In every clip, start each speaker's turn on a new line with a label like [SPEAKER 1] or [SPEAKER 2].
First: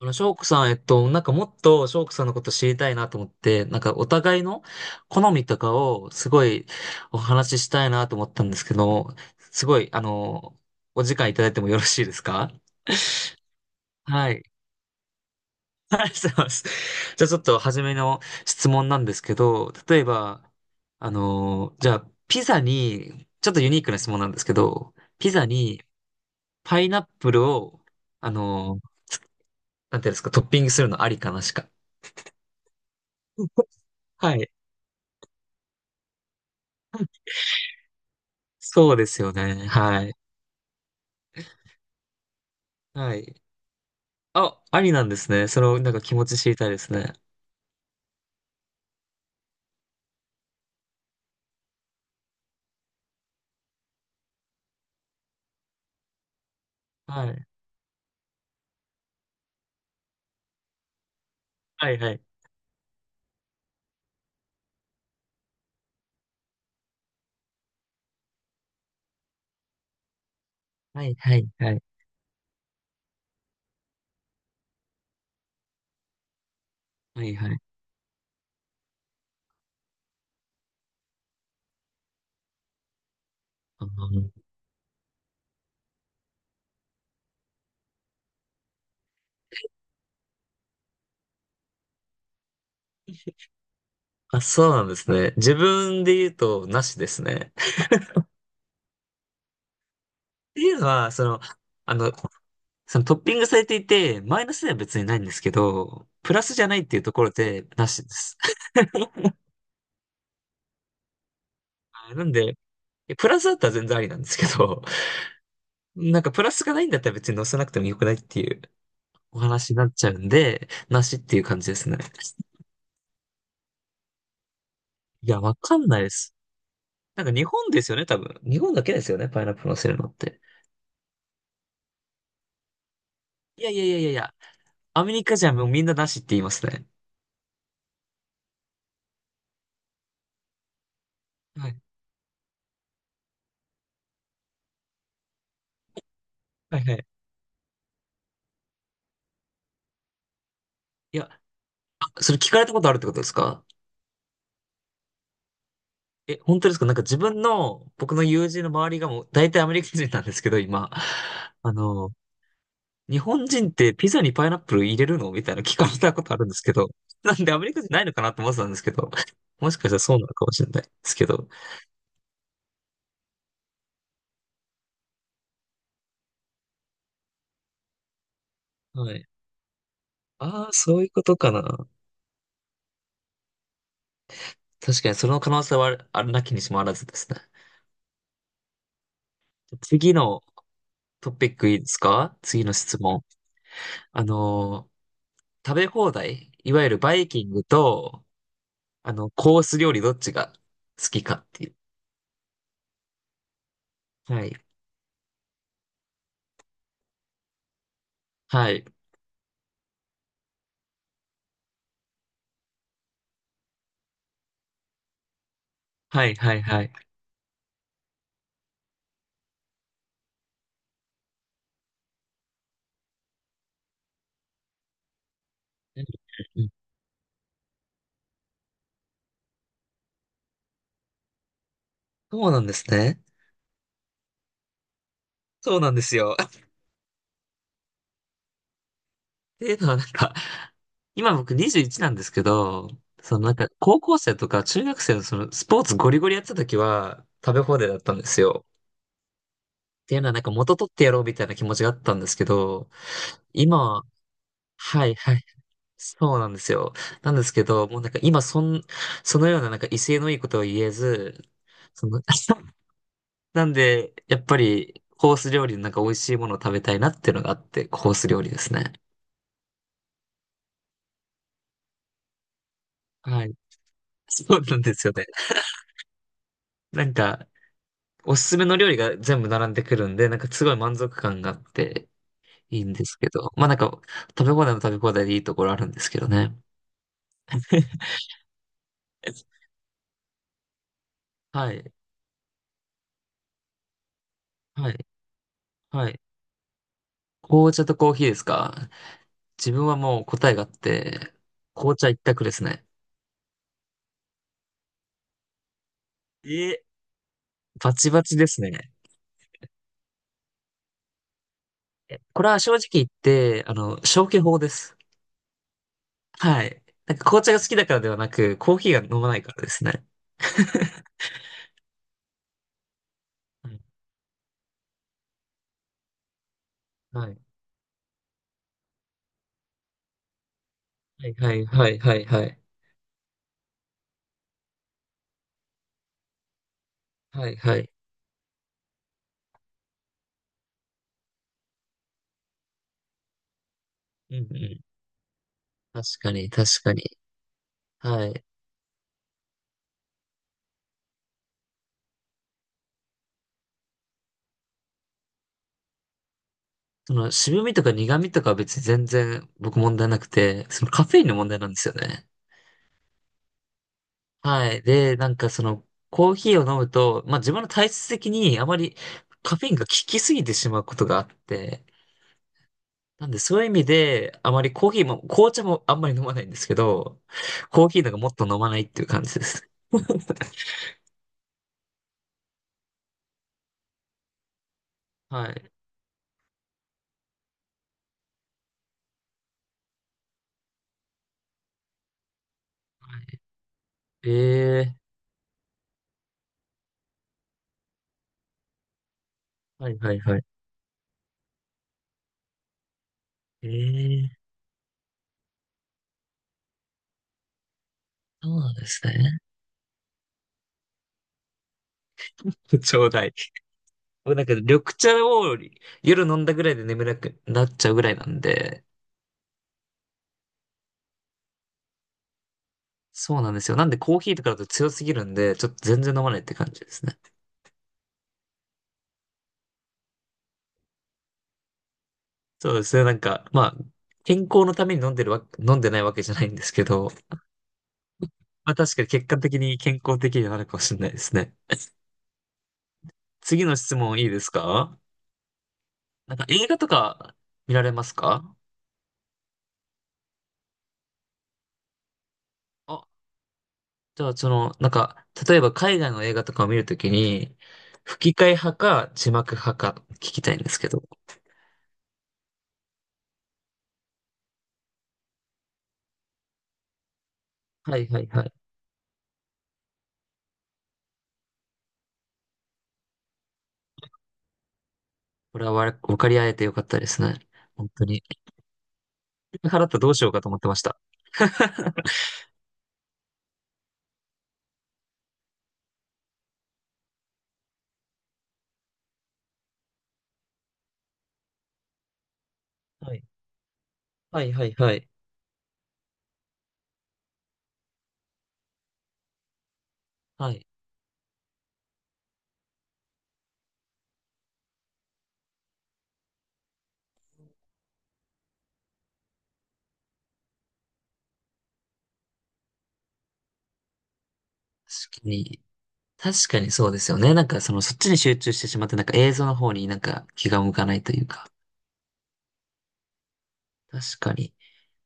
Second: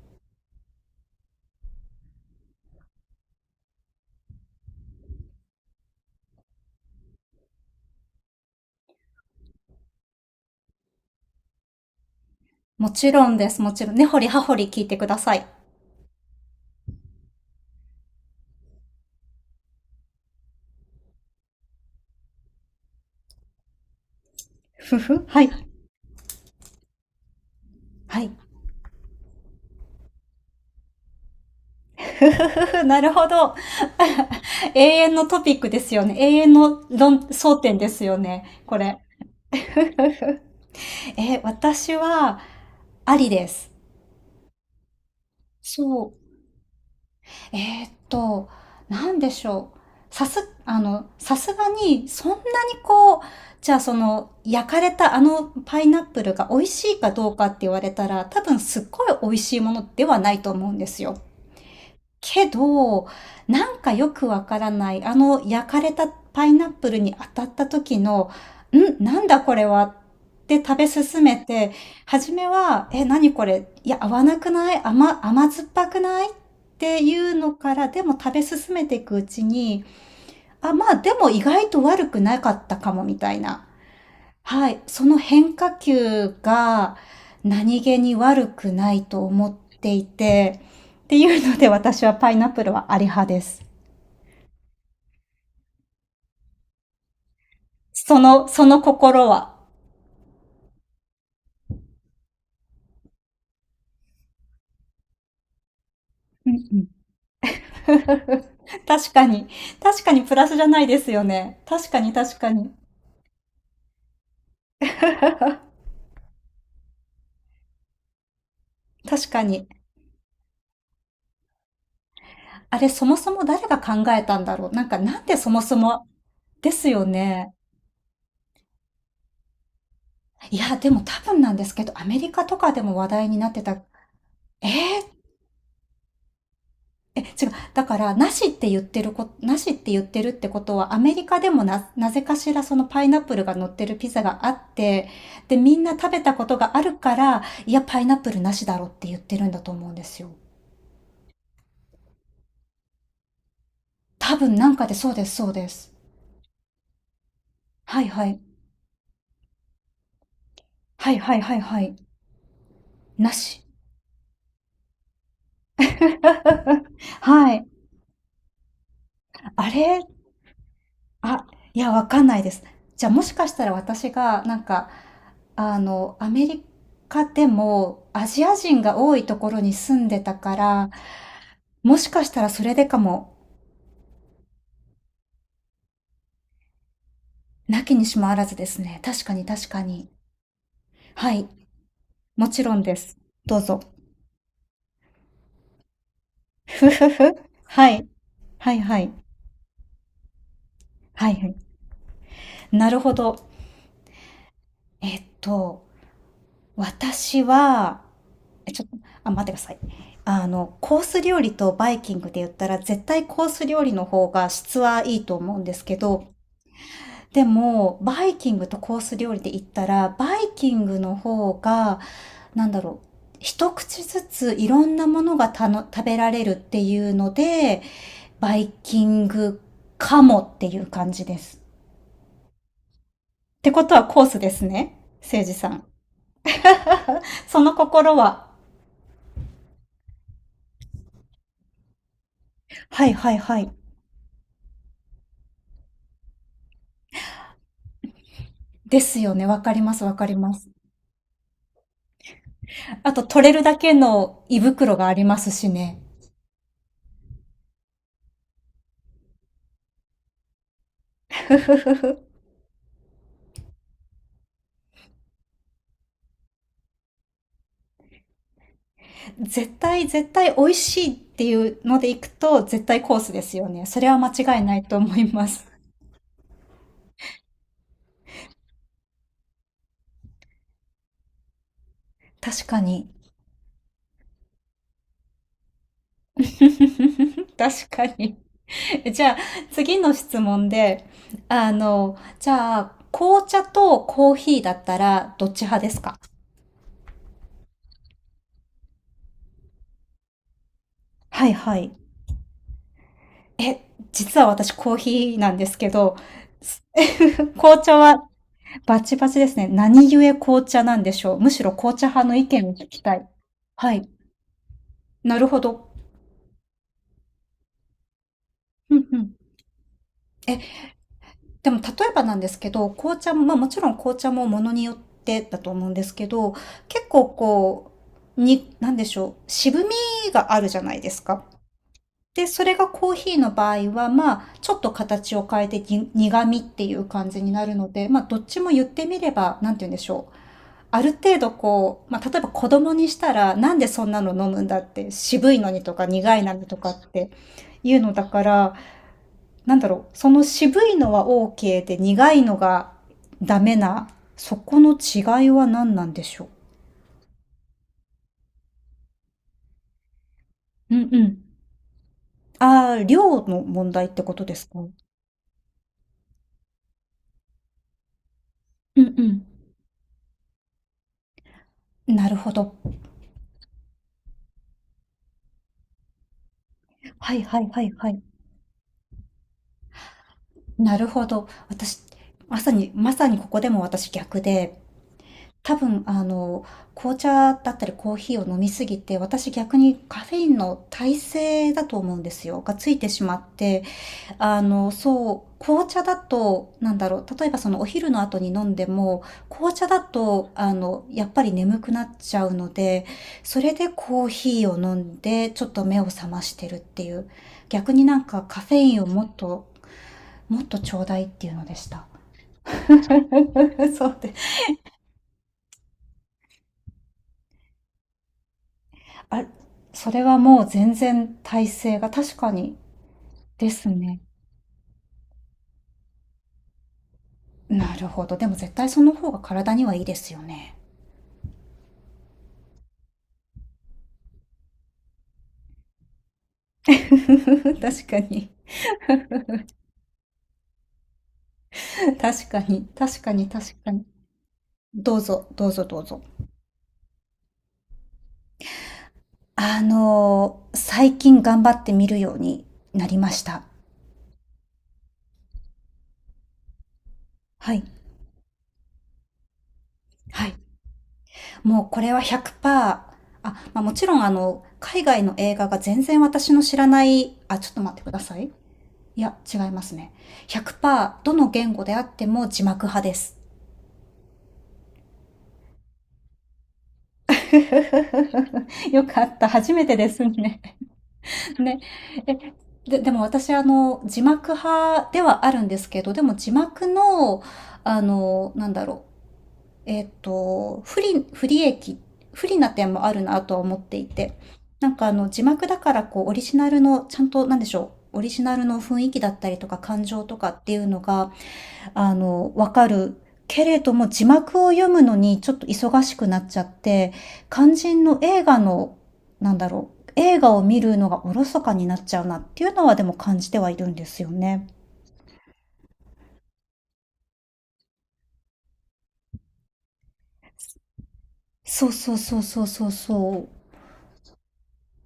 [SPEAKER 1] 翔子さん、なんかもっと翔子さんのこと知りたいなと思って、なんかお互いの好みとかをすごいお話ししたいなと思ったんですけど、すごい、お時間いただいてもよろしいですか？
[SPEAKER 2] もちろんです。もちろん。ねほり
[SPEAKER 1] は
[SPEAKER 2] は
[SPEAKER 1] い。
[SPEAKER 2] ほり聞いてください。
[SPEAKER 1] ありがとうございます。じゃあちょっと初めの質問なんですけど、例えば、じゃあピザに、ちょっとユニークな質問なんですけど、
[SPEAKER 2] ふふ。
[SPEAKER 1] ピ
[SPEAKER 2] は
[SPEAKER 1] ザ
[SPEAKER 2] い。
[SPEAKER 1] にパイナップルを、
[SPEAKER 2] はい。
[SPEAKER 1] あの、なんていうんですか、トッピングするのありかなしか。
[SPEAKER 2] ふふふふ。なるほど。
[SPEAKER 1] はい。
[SPEAKER 2] 永遠のトピックですよね。永遠の論争点ですよね。こ
[SPEAKER 1] そう
[SPEAKER 2] れ。
[SPEAKER 1] ですよね。
[SPEAKER 2] ふふ
[SPEAKER 1] はい。
[SPEAKER 2] えー、私は、
[SPEAKER 1] は
[SPEAKER 2] あり
[SPEAKER 1] い。
[SPEAKER 2] です。
[SPEAKER 1] あ、ありなんですね。その、なんか
[SPEAKER 2] そう。
[SPEAKER 1] 気持ち知りたいですね。
[SPEAKER 2] えーっと、なんでしょう。さすがに、そんなにこう、じゃあその、焼かれたあのパイナップルが美味しいか
[SPEAKER 1] は
[SPEAKER 2] どうか
[SPEAKER 1] い。
[SPEAKER 2] って言われたら、多分すっごい美味しいものではないと思うんですよ。
[SPEAKER 1] はいはい。
[SPEAKER 2] けど、なんかよくわからない、あの焼かれたパイナップルに当たった時の、ん、なんだこれはって食べ
[SPEAKER 1] はい
[SPEAKER 2] 進
[SPEAKER 1] は
[SPEAKER 2] め
[SPEAKER 1] いは
[SPEAKER 2] て、
[SPEAKER 1] い。
[SPEAKER 2] 初めは、え、何これ、いや、合わなくない甘酸っぱくないってい
[SPEAKER 1] は
[SPEAKER 2] う
[SPEAKER 1] いは
[SPEAKER 2] の
[SPEAKER 1] い。
[SPEAKER 2] から、でも食べ進めていくうちに、あ、まあでも意外と悪くなかったかもみたいな。
[SPEAKER 1] あの
[SPEAKER 2] はい、その変化球が何気に悪くないと思っていて、っていうので私はパイナップルはあり派です。
[SPEAKER 1] あ、そうなんですね。自分で言うと、なしですね。っ
[SPEAKER 2] その心は？
[SPEAKER 1] ていうのは、その、あの、そのトッピングされていて、マイナスでは別にないんですけど、プラ
[SPEAKER 2] う
[SPEAKER 1] ス
[SPEAKER 2] んう
[SPEAKER 1] じゃない
[SPEAKER 2] ん、
[SPEAKER 1] っていうところで、なしです。
[SPEAKER 2] 確かに。確かにプラスじゃないですよね。確かに
[SPEAKER 1] あなん
[SPEAKER 2] 確か
[SPEAKER 1] で、
[SPEAKER 2] に。
[SPEAKER 1] プラスだったら全然ありなんですけど、なんかプラスがないんだったら別に載せなくてもよくないっていう
[SPEAKER 2] 確
[SPEAKER 1] お
[SPEAKER 2] かに。
[SPEAKER 1] 話になっちゃうんで、なしっていう感じですね。
[SPEAKER 2] あれ、そもそも誰が考えたんだろう。なんか、なん
[SPEAKER 1] い
[SPEAKER 2] で
[SPEAKER 1] や、
[SPEAKER 2] そ
[SPEAKER 1] わ
[SPEAKER 2] もそ
[SPEAKER 1] かんない
[SPEAKER 2] も、
[SPEAKER 1] です。
[SPEAKER 2] ですよ
[SPEAKER 1] なんか日
[SPEAKER 2] ね。
[SPEAKER 1] 本ですよね、多分。日本だけですよね、パイナップルのせるのって。
[SPEAKER 2] いや、でも多分なんですけど、アメリカとかでも話題になって
[SPEAKER 1] いや
[SPEAKER 2] た。
[SPEAKER 1] いやいやいやいや、
[SPEAKER 2] え
[SPEAKER 1] アメ
[SPEAKER 2] ー
[SPEAKER 1] リカじゃもうみんななしって言いますね。
[SPEAKER 2] え、違う。だから、なしって言ってるってことは、アメリカでも
[SPEAKER 1] はい。
[SPEAKER 2] なぜかしらそのパイナップルが乗ってるピザがあって、で、みんな食べたことが
[SPEAKER 1] は
[SPEAKER 2] あ
[SPEAKER 1] いは
[SPEAKER 2] る
[SPEAKER 1] い。
[SPEAKER 2] から、いや、パイナップルなしだろって言ってるんだと思うんですよ。
[SPEAKER 1] いや、あ、それ聞かれたことあるってことですか？
[SPEAKER 2] 多分なんかで、そうです、そうです。
[SPEAKER 1] え、本当ですか？なんか自分の、
[SPEAKER 2] はい
[SPEAKER 1] 僕の
[SPEAKER 2] はい。
[SPEAKER 1] 友人の周りがもう大体アメリカ人なんですけど、今。
[SPEAKER 2] はいはいはい
[SPEAKER 1] あ
[SPEAKER 2] はい。
[SPEAKER 1] の、日
[SPEAKER 2] な
[SPEAKER 1] 本
[SPEAKER 2] し。
[SPEAKER 1] 人ってピザにパイナップル入れるのみたいな聞かれたことあるんですけど。なんで
[SPEAKER 2] は
[SPEAKER 1] ア
[SPEAKER 2] い。
[SPEAKER 1] メリカ人ないのかなと思ってたんですけど。
[SPEAKER 2] あ
[SPEAKER 1] もしかしたら
[SPEAKER 2] れ
[SPEAKER 1] そうなのかもしれないですけ
[SPEAKER 2] あ、
[SPEAKER 1] ど。
[SPEAKER 2] いや、わかんないです。じゃあもしかしたら私が、なんか、アメリカでもアジア人が
[SPEAKER 1] は
[SPEAKER 2] 多い
[SPEAKER 1] い。
[SPEAKER 2] ところに住んでたか
[SPEAKER 1] ああ、
[SPEAKER 2] ら、
[SPEAKER 1] そういうことかな。
[SPEAKER 2] もしかしたらそれでかも、
[SPEAKER 1] 確かにその可能性はあるなきにしもあらずですね。
[SPEAKER 2] なきにしもあらずですね。確かに確かに。
[SPEAKER 1] 次の
[SPEAKER 2] は
[SPEAKER 1] トピ
[SPEAKER 2] い。
[SPEAKER 1] ックいいですか？
[SPEAKER 2] もち
[SPEAKER 1] 次の
[SPEAKER 2] ろんで
[SPEAKER 1] 質
[SPEAKER 2] す。
[SPEAKER 1] 問。
[SPEAKER 2] どうぞ。
[SPEAKER 1] あの食べ放題、いわ
[SPEAKER 2] ふ
[SPEAKER 1] ゆる
[SPEAKER 2] ふ
[SPEAKER 1] バイ
[SPEAKER 2] ふ。
[SPEAKER 1] キング
[SPEAKER 2] はい。
[SPEAKER 1] と、
[SPEAKER 2] はいはい。
[SPEAKER 1] コース料理どっちが好き
[SPEAKER 2] はい
[SPEAKER 1] か
[SPEAKER 2] は
[SPEAKER 1] っ
[SPEAKER 2] い。
[SPEAKER 1] ていう。
[SPEAKER 2] なるほど。
[SPEAKER 1] はい。
[SPEAKER 2] えっと、私は、
[SPEAKER 1] は
[SPEAKER 2] えち
[SPEAKER 1] い。
[SPEAKER 2] ょっと、あ、待ってください。コース料理とバイキングで言ったら絶対コース料理の方が質はいいと思うんですけ
[SPEAKER 1] は
[SPEAKER 2] ど、
[SPEAKER 1] い、はい、はい。
[SPEAKER 2] でも、バイキングとコース料理で言ったら、バイキングの方が、なんだろう、一口ずついろんなものが
[SPEAKER 1] う
[SPEAKER 2] 食べ
[SPEAKER 1] ん、
[SPEAKER 2] られるっていうので、バイキングかもっていう感じです。っ
[SPEAKER 1] そうなんですね。
[SPEAKER 2] てことはコースですね、誠司さ
[SPEAKER 1] そう
[SPEAKER 2] ん。
[SPEAKER 1] なんですよ。っ
[SPEAKER 2] その心は？
[SPEAKER 1] ていうのはなんか、今僕21なんですけど、
[SPEAKER 2] はいはい
[SPEAKER 1] そのなん
[SPEAKER 2] は
[SPEAKER 1] か、
[SPEAKER 2] い。
[SPEAKER 1] 高校生とか中学生のそのスポーツゴリゴリやってた時は、食べ放題だったんですよ。
[SPEAKER 2] ですよね。わかります
[SPEAKER 1] っ
[SPEAKER 2] わ
[SPEAKER 1] ていう
[SPEAKER 2] か
[SPEAKER 1] のは
[SPEAKER 2] り
[SPEAKER 1] なんか
[SPEAKER 2] ます。
[SPEAKER 1] 元取ってやろうみたいな気持ちがあったんですけど、
[SPEAKER 2] あと取れるだ
[SPEAKER 1] 今
[SPEAKER 2] け
[SPEAKER 1] は、
[SPEAKER 2] の胃袋が
[SPEAKER 1] は
[SPEAKER 2] あ
[SPEAKER 1] い
[SPEAKER 2] り
[SPEAKER 1] は
[SPEAKER 2] ま
[SPEAKER 1] い、
[SPEAKER 2] すしね。
[SPEAKER 1] そうなんですよ。なんですけど、もうなんか今そのようななんか威勢のいいことは言えず、その、なんで、やっぱりコース料理のなんか美味しいものを食べたいなっていうのがあって、コース料理ですね。
[SPEAKER 2] 絶対、絶対美味しいっていうので行くと、絶対コースで
[SPEAKER 1] はい。
[SPEAKER 2] すよね。それは間
[SPEAKER 1] そ
[SPEAKER 2] 違
[SPEAKER 1] う
[SPEAKER 2] いな
[SPEAKER 1] な
[SPEAKER 2] い
[SPEAKER 1] んで
[SPEAKER 2] と
[SPEAKER 1] すよ
[SPEAKER 2] 思
[SPEAKER 1] ね。
[SPEAKER 2] います。
[SPEAKER 1] なんか、おすすめの料理が全部並んでくるんで、なんかすごい満足感があって
[SPEAKER 2] 確
[SPEAKER 1] い
[SPEAKER 2] か
[SPEAKER 1] いんで
[SPEAKER 2] に。
[SPEAKER 1] すけど、まあなんか、食べ放題でいいところあるんですけどね。
[SPEAKER 2] 確か に。じゃあ、次の質問で、あ
[SPEAKER 1] はい。
[SPEAKER 2] の、じゃあ、紅茶とコーヒーだっ
[SPEAKER 1] は
[SPEAKER 2] た
[SPEAKER 1] い。
[SPEAKER 2] ら、どっち派です
[SPEAKER 1] は
[SPEAKER 2] か？
[SPEAKER 1] い。紅茶とコーヒーですか？自分はもう答えがあって、
[SPEAKER 2] はいはい。
[SPEAKER 1] 紅茶一択ですね。
[SPEAKER 2] 実は私コーヒーなんですけど、
[SPEAKER 1] え、
[SPEAKER 2] 紅
[SPEAKER 1] バ
[SPEAKER 2] 茶
[SPEAKER 1] チバ
[SPEAKER 2] は
[SPEAKER 1] チですね。
[SPEAKER 2] バチバチですね。何故紅茶なんでしょう？むしろ紅茶派の
[SPEAKER 1] こ
[SPEAKER 2] 意
[SPEAKER 1] れは
[SPEAKER 2] 見を
[SPEAKER 1] 正直
[SPEAKER 2] 聞き
[SPEAKER 1] 言っ
[SPEAKER 2] たい。
[SPEAKER 1] て、
[SPEAKER 2] はい。
[SPEAKER 1] 消去法です。
[SPEAKER 2] なるほど。
[SPEAKER 1] はい。なんか紅茶が好きだからではなく、コー
[SPEAKER 2] う
[SPEAKER 1] ヒ
[SPEAKER 2] ん
[SPEAKER 1] ーが
[SPEAKER 2] う
[SPEAKER 1] 飲ま
[SPEAKER 2] ん。
[SPEAKER 1] ないからですね。
[SPEAKER 2] え、でも例えばなんですけど、紅茶も、まあもちろん紅茶もものによってだと思うんですけど、結
[SPEAKER 1] は
[SPEAKER 2] 構
[SPEAKER 1] い。
[SPEAKER 2] こう、なんでしょう。渋みがあるじゃないです
[SPEAKER 1] はい。
[SPEAKER 2] か。
[SPEAKER 1] はい。はい。は
[SPEAKER 2] で、
[SPEAKER 1] い。
[SPEAKER 2] それがコーヒーの場合は、まあ、ちょっと形を変えてに苦味っていう感じ
[SPEAKER 1] は
[SPEAKER 2] に
[SPEAKER 1] い。
[SPEAKER 2] なる
[SPEAKER 1] はい。
[SPEAKER 2] ので、まあ、どっちも言ってみれば、なんて言うんでしょう。ある程度こう、まあ、例えば子供にしたら、なんでそんなの
[SPEAKER 1] うんう
[SPEAKER 2] 飲むんだ
[SPEAKER 1] ん。
[SPEAKER 2] って、渋いのにと
[SPEAKER 1] 確
[SPEAKER 2] か
[SPEAKER 1] か
[SPEAKER 2] 苦い
[SPEAKER 1] に、
[SPEAKER 2] のにと
[SPEAKER 1] 確
[SPEAKER 2] か
[SPEAKER 1] か
[SPEAKER 2] っ
[SPEAKER 1] に。
[SPEAKER 2] ていうのだ
[SPEAKER 1] は
[SPEAKER 2] か
[SPEAKER 1] い。
[SPEAKER 2] ら、なんだろう、その渋いのは OK で苦いのがダメな、そこの違いは何なんでしょ
[SPEAKER 1] 渋みとか苦みとかは別に全然僕問題なくて、その
[SPEAKER 2] う？う
[SPEAKER 1] カ
[SPEAKER 2] ん
[SPEAKER 1] フ
[SPEAKER 2] う
[SPEAKER 1] ェインの
[SPEAKER 2] ん。
[SPEAKER 1] 問題なんですよね。
[SPEAKER 2] ああ、量の問題ってことです
[SPEAKER 1] は
[SPEAKER 2] か？
[SPEAKER 1] い。
[SPEAKER 2] うん
[SPEAKER 1] で、なんかコーヒーを飲むと、まあ自分の体質的にあまり
[SPEAKER 2] う
[SPEAKER 1] カフェインが効きすぎてしまうことがあって、
[SPEAKER 2] ん。なるほど。
[SPEAKER 1] なんでそういう意味で、あまりコーヒーも、紅茶もあんまり飲まないんですけど、
[SPEAKER 2] はいはいは
[SPEAKER 1] コー
[SPEAKER 2] い
[SPEAKER 1] ヒー
[SPEAKER 2] は
[SPEAKER 1] なんか
[SPEAKER 2] い。
[SPEAKER 1] もっと飲まないっていう感じです。
[SPEAKER 2] なるほど。私、まさに、まさにここでも私逆で、
[SPEAKER 1] はい。
[SPEAKER 2] 多分、紅茶だったりコーヒーを飲みすぎて、私逆にカフェインの耐性だと思うんですよ。がついてしまって、
[SPEAKER 1] ええ
[SPEAKER 2] そう、紅茶だと、なんだろう、例えばそのお昼の後に飲んでも、紅
[SPEAKER 1] ー、
[SPEAKER 2] 茶
[SPEAKER 1] はい
[SPEAKER 2] だ
[SPEAKER 1] はいはい。
[SPEAKER 2] と、やっぱり眠くなっちゃうので、そ
[SPEAKER 1] え
[SPEAKER 2] れでコー
[SPEAKER 1] えー、
[SPEAKER 2] ヒーを飲んで、ちょっと目を覚ましてるっていう。逆になんか
[SPEAKER 1] そ
[SPEAKER 2] カ
[SPEAKER 1] うな
[SPEAKER 2] フ
[SPEAKER 1] ん
[SPEAKER 2] ェ
[SPEAKER 1] で
[SPEAKER 2] イ
[SPEAKER 1] す
[SPEAKER 2] ンをもっ
[SPEAKER 1] ね。
[SPEAKER 2] と、もっとちょうだいっていうのでした。
[SPEAKER 1] ちょうだい。
[SPEAKER 2] そう
[SPEAKER 1] 僕
[SPEAKER 2] で
[SPEAKER 1] なん
[SPEAKER 2] す。
[SPEAKER 1] か緑茶を夜飲んだぐらいで眠れなくなっちゃうぐらいなんで、
[SPEAKER 2] あ、それはもう全然体勢が確かに
[SPEAKER 1] そうなんで
[SPEAKER 2] で
[SPEAKER 1] すよ。な
[SPEAKER 2] す
[SPEAKER 1] んでコー
[SPEAKER 2] ね。
[SPEAKER 1] ヒーとかだと強すぎるんで、ちょっと全然飲まないって感じですね。
[SPEAKER 2] なるほど。でも絶対その方が体にはいいですよね。
[SPEAKER 1] そうですね。なんか、まあ、健康のために飲んでないわけじゃないんです けど、
[SPEAKER 2] 確かに。
[SPEAKER 1] まあ確かに結果的に健康的にはなるかもしれないですね。
[SPEAKER 2] 確かに。確かに。
[SPEAKER 1] 次
[SPEAKER 2] 確
[SPEAKER 1] の
[SPEAKER 2] か
[SPEAKER 1] 質
[SPEAKER 2] に。
[SPEAKER 1] 問いいですか？
[SPEAKER 2] どうぞ、どうぞ、どうぞ。
[SPEAKER 1] なんか映画とか見られますか？
[SPEAKER 2] 最近頑張ってみるようにな
[SPEAKER 1] あ、
[SPEAKER 2] りました。
[SPEAKER 1] じゃあなんか、例えば海外の映画とかを見るときに、
[SPEAKER 2] はい。
[SPEAKER 1] 吹き替え派か字幕派か聞き
[SPEAKER 2] は
[SPEAKER 1] た
[SPEAKER 2] い。
[SPEAKER 1] いんですけど。
[SPEAKER 2] もうこれは100%、あ、まあ、もちろん海外の映画が全然私の知らない、あ、ちょっと待っ
[SPEAKER 1] は
[SPEAKER 2] て
[SPEAKER 1] い
[SPEAKER 2] くだ
[SPEAKER 1] はい
[SPEAKER 2] さ
[SPEAKER 1] は
[SPEAKER 2] い。
[SPEAKER 1] い。
[SPEAKER 2] いや、違いますね。100%どの言語であっても字幕派です。
[SPEAKER 1] これは分かり合えてよかったですね。本当に。
[SPEAKER 2] よかった。初
[SPEAKER 1] 払
[SPEAKER 2] め
[SPEAKER 1] った
[SPEAKER 2] て
[SPEAKER 1] ら
[SPEAKER 2] で
[SPEAKER 1] どうし
[SPEAKER 2] す
[SPEAKER 1] ようかと思
[SPEAKER 2] ね。
[SPEAKER 1] ってました。
[SPEAKER 2] ね。え、で、でも私、字幕派ではあるんですけど、でも字幕の、なんだろう。えっと、不利、不利益、不利な点もあ
[SPEAKER 1] は
[SPEAKER 2] る
[SPEAKER 1] い。
[SPEAKER 2] なとは思っていて。
[SPEAKER 1] はいはい
[SPEAKER 2] な
[SPEAKER 1] は
[SPEAKER 2] んか
[SPEAKER 1] い。
[SPEAKER 2] 字幕だからこう、オリジナルの、ちゃんと、なんでしょう。オリジナルの雰囲気だったりとか感情とか
[SPEAKER 1] は
[SPEAKER 2] っ
[SPEAKER 1] い。
[SPEAKER 2] ていうのがわかる。けれども字幕を読むのにちょっと忙しくなっちゃって、肝心の映画の、なんだろう、映画を見るのがおろそかになっちゃうなっていうのはでも感じてはいるんですよね。
[SPEAKER 1] 確かに。確かにそうですよね。なんかそっちに集中してしまって、なんか映像の方になんか気が向かないというか。
[SPEAKER 2] そうそうそうそうそうそ
[SPEAKER 1] 確かに。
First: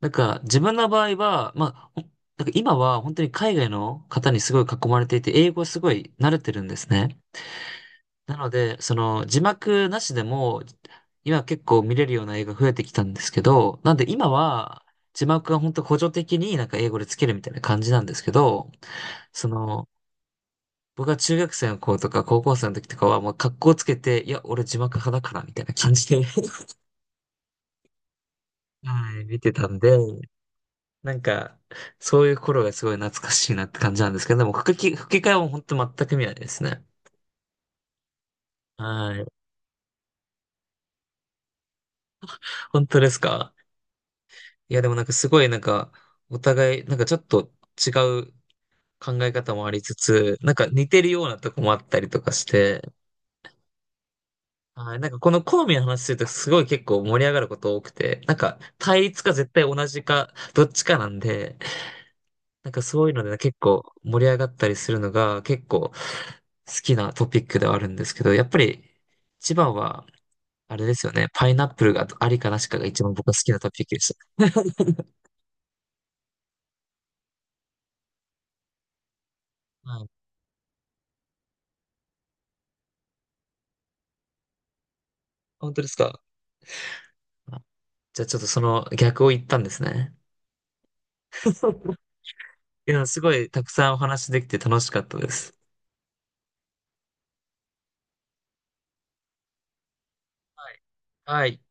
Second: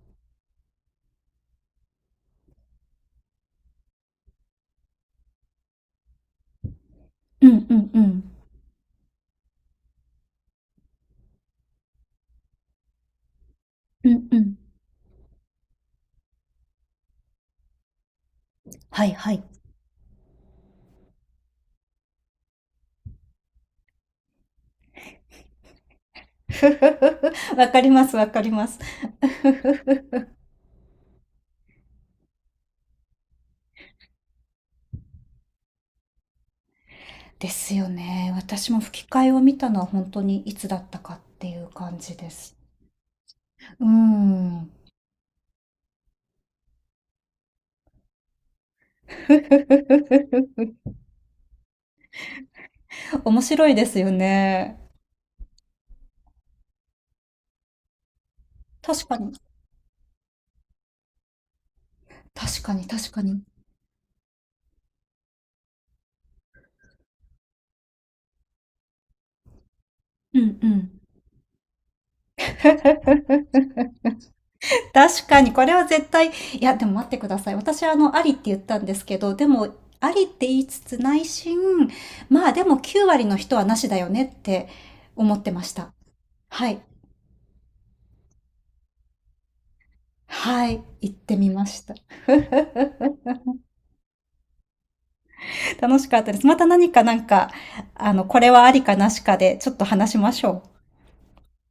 [SPEAKER 1] なんか自分の場合は、まあ、なんか今は本当に海外の方にすごい囲まれていて、英語すごい慣れてるんですね。
[SPEAKER 2] う。うんうんうん。
[SPEAKER 1] なので、その字幕なしでも、今結構見れるような映画増えてきたんですけど、なん
[SPEAKER 2] う
[SPEAKER 1] で
[SPEAKER 2] ん
[SPEAKER 1] 今
[SPEAKER 2] うん。
[SPEAKER 1] は字幕が本当補助的になんか英語でつけるみたいな感じなんですけど、
[SPEAKER 2] はいはい。
[SPEAKER 1] その、僕は中学生の子とか高校生の時とかは、もう格好つけて、いや、俺字幕派だから、みたいな感じで
[SPEAKER 2] わかりますわかります。
[SPEAKER 1] はい、見てたんで、なんか、そういう頃がすごい懐かしいなって感じなんですけど、でも吹き替えも本当全く見ないですね。
[SPEAKER 2] ですよね。私も吹き
[SPEAKER 1] は
[SPEAKER 2] 替
[SPEAKER 1] い。
[SPEAKER 2] えを見たのは本当にいつだったかっていう感じです。
[SPEAKER 1] 本当ですか？
[SPEAKER 2] うーん。
[SPEAKER 1] いや、でもなんかすごいなんか、お互い、なんかちょっと違う考え方もありつつ、なんか 似てるようなとこもあったりとかして、
[SPEAKER 2] 面白いですよね。
[SPEAKER 1] はい。なんかこの好みの話するとすごい結構盛り上がること多くて、なんか対
[SPEAKER 2] 確か
[SPEAKER 1] 立
[SPEAKER 2] に。
[SPEAKER 1] か絶対同じかどっちかなんで、
[SPEAKER 2] 確
[SPEAKER 1] なん
[SPEAKER 2] か
[SPEAKER 1] か
[SPEAKER 2] に、
[SPEAKER 1] そう
[SPEAKER 2] 確
[SPEAKER 1] いう
[SPEAKER 2] か
[SPEAKER 1] ので
[SPEAKER 2] に。
[SPEAKER 1] 結構盛り上がったりするのが結構好きなトピックではあるんですけど、やっぱり一番は
[SPEAKER 2] うんう
[SPEAKER 1] あれ
[SPEAKER 2] ん。
[SPEAKER 1] ですよね、パイナップルがありかなしかが一番僕は好きなトピックでした。
[SPEAKER 2] 確 かに、これは絶対、いや、でも待ってください。私、ありって言ったんですけど、でも、
[SPEAKER 1] はい。
[SPEAKER 2] ありって言いつつ内心、まあでも9割の人はなしだよねって思ってまし
[SPEAKER 1] 本当で
[SPEAKER 2] た。
[SPEAKER 1] すか？
[SPEAKER 2] はい。
[SPEAKER 1] じゃあちょっとその逆を言ったんですね。
[SPEAKER 2] はい。行ってみました。
[SPEAKER 1] いや、すごいたくさんお話できて楽しかったです。
[SPEAKER 2] 楽しかったです。また何かこれはありかなしかで、ちょっと話しましょう。
[SPEAKER 1] はい。はい。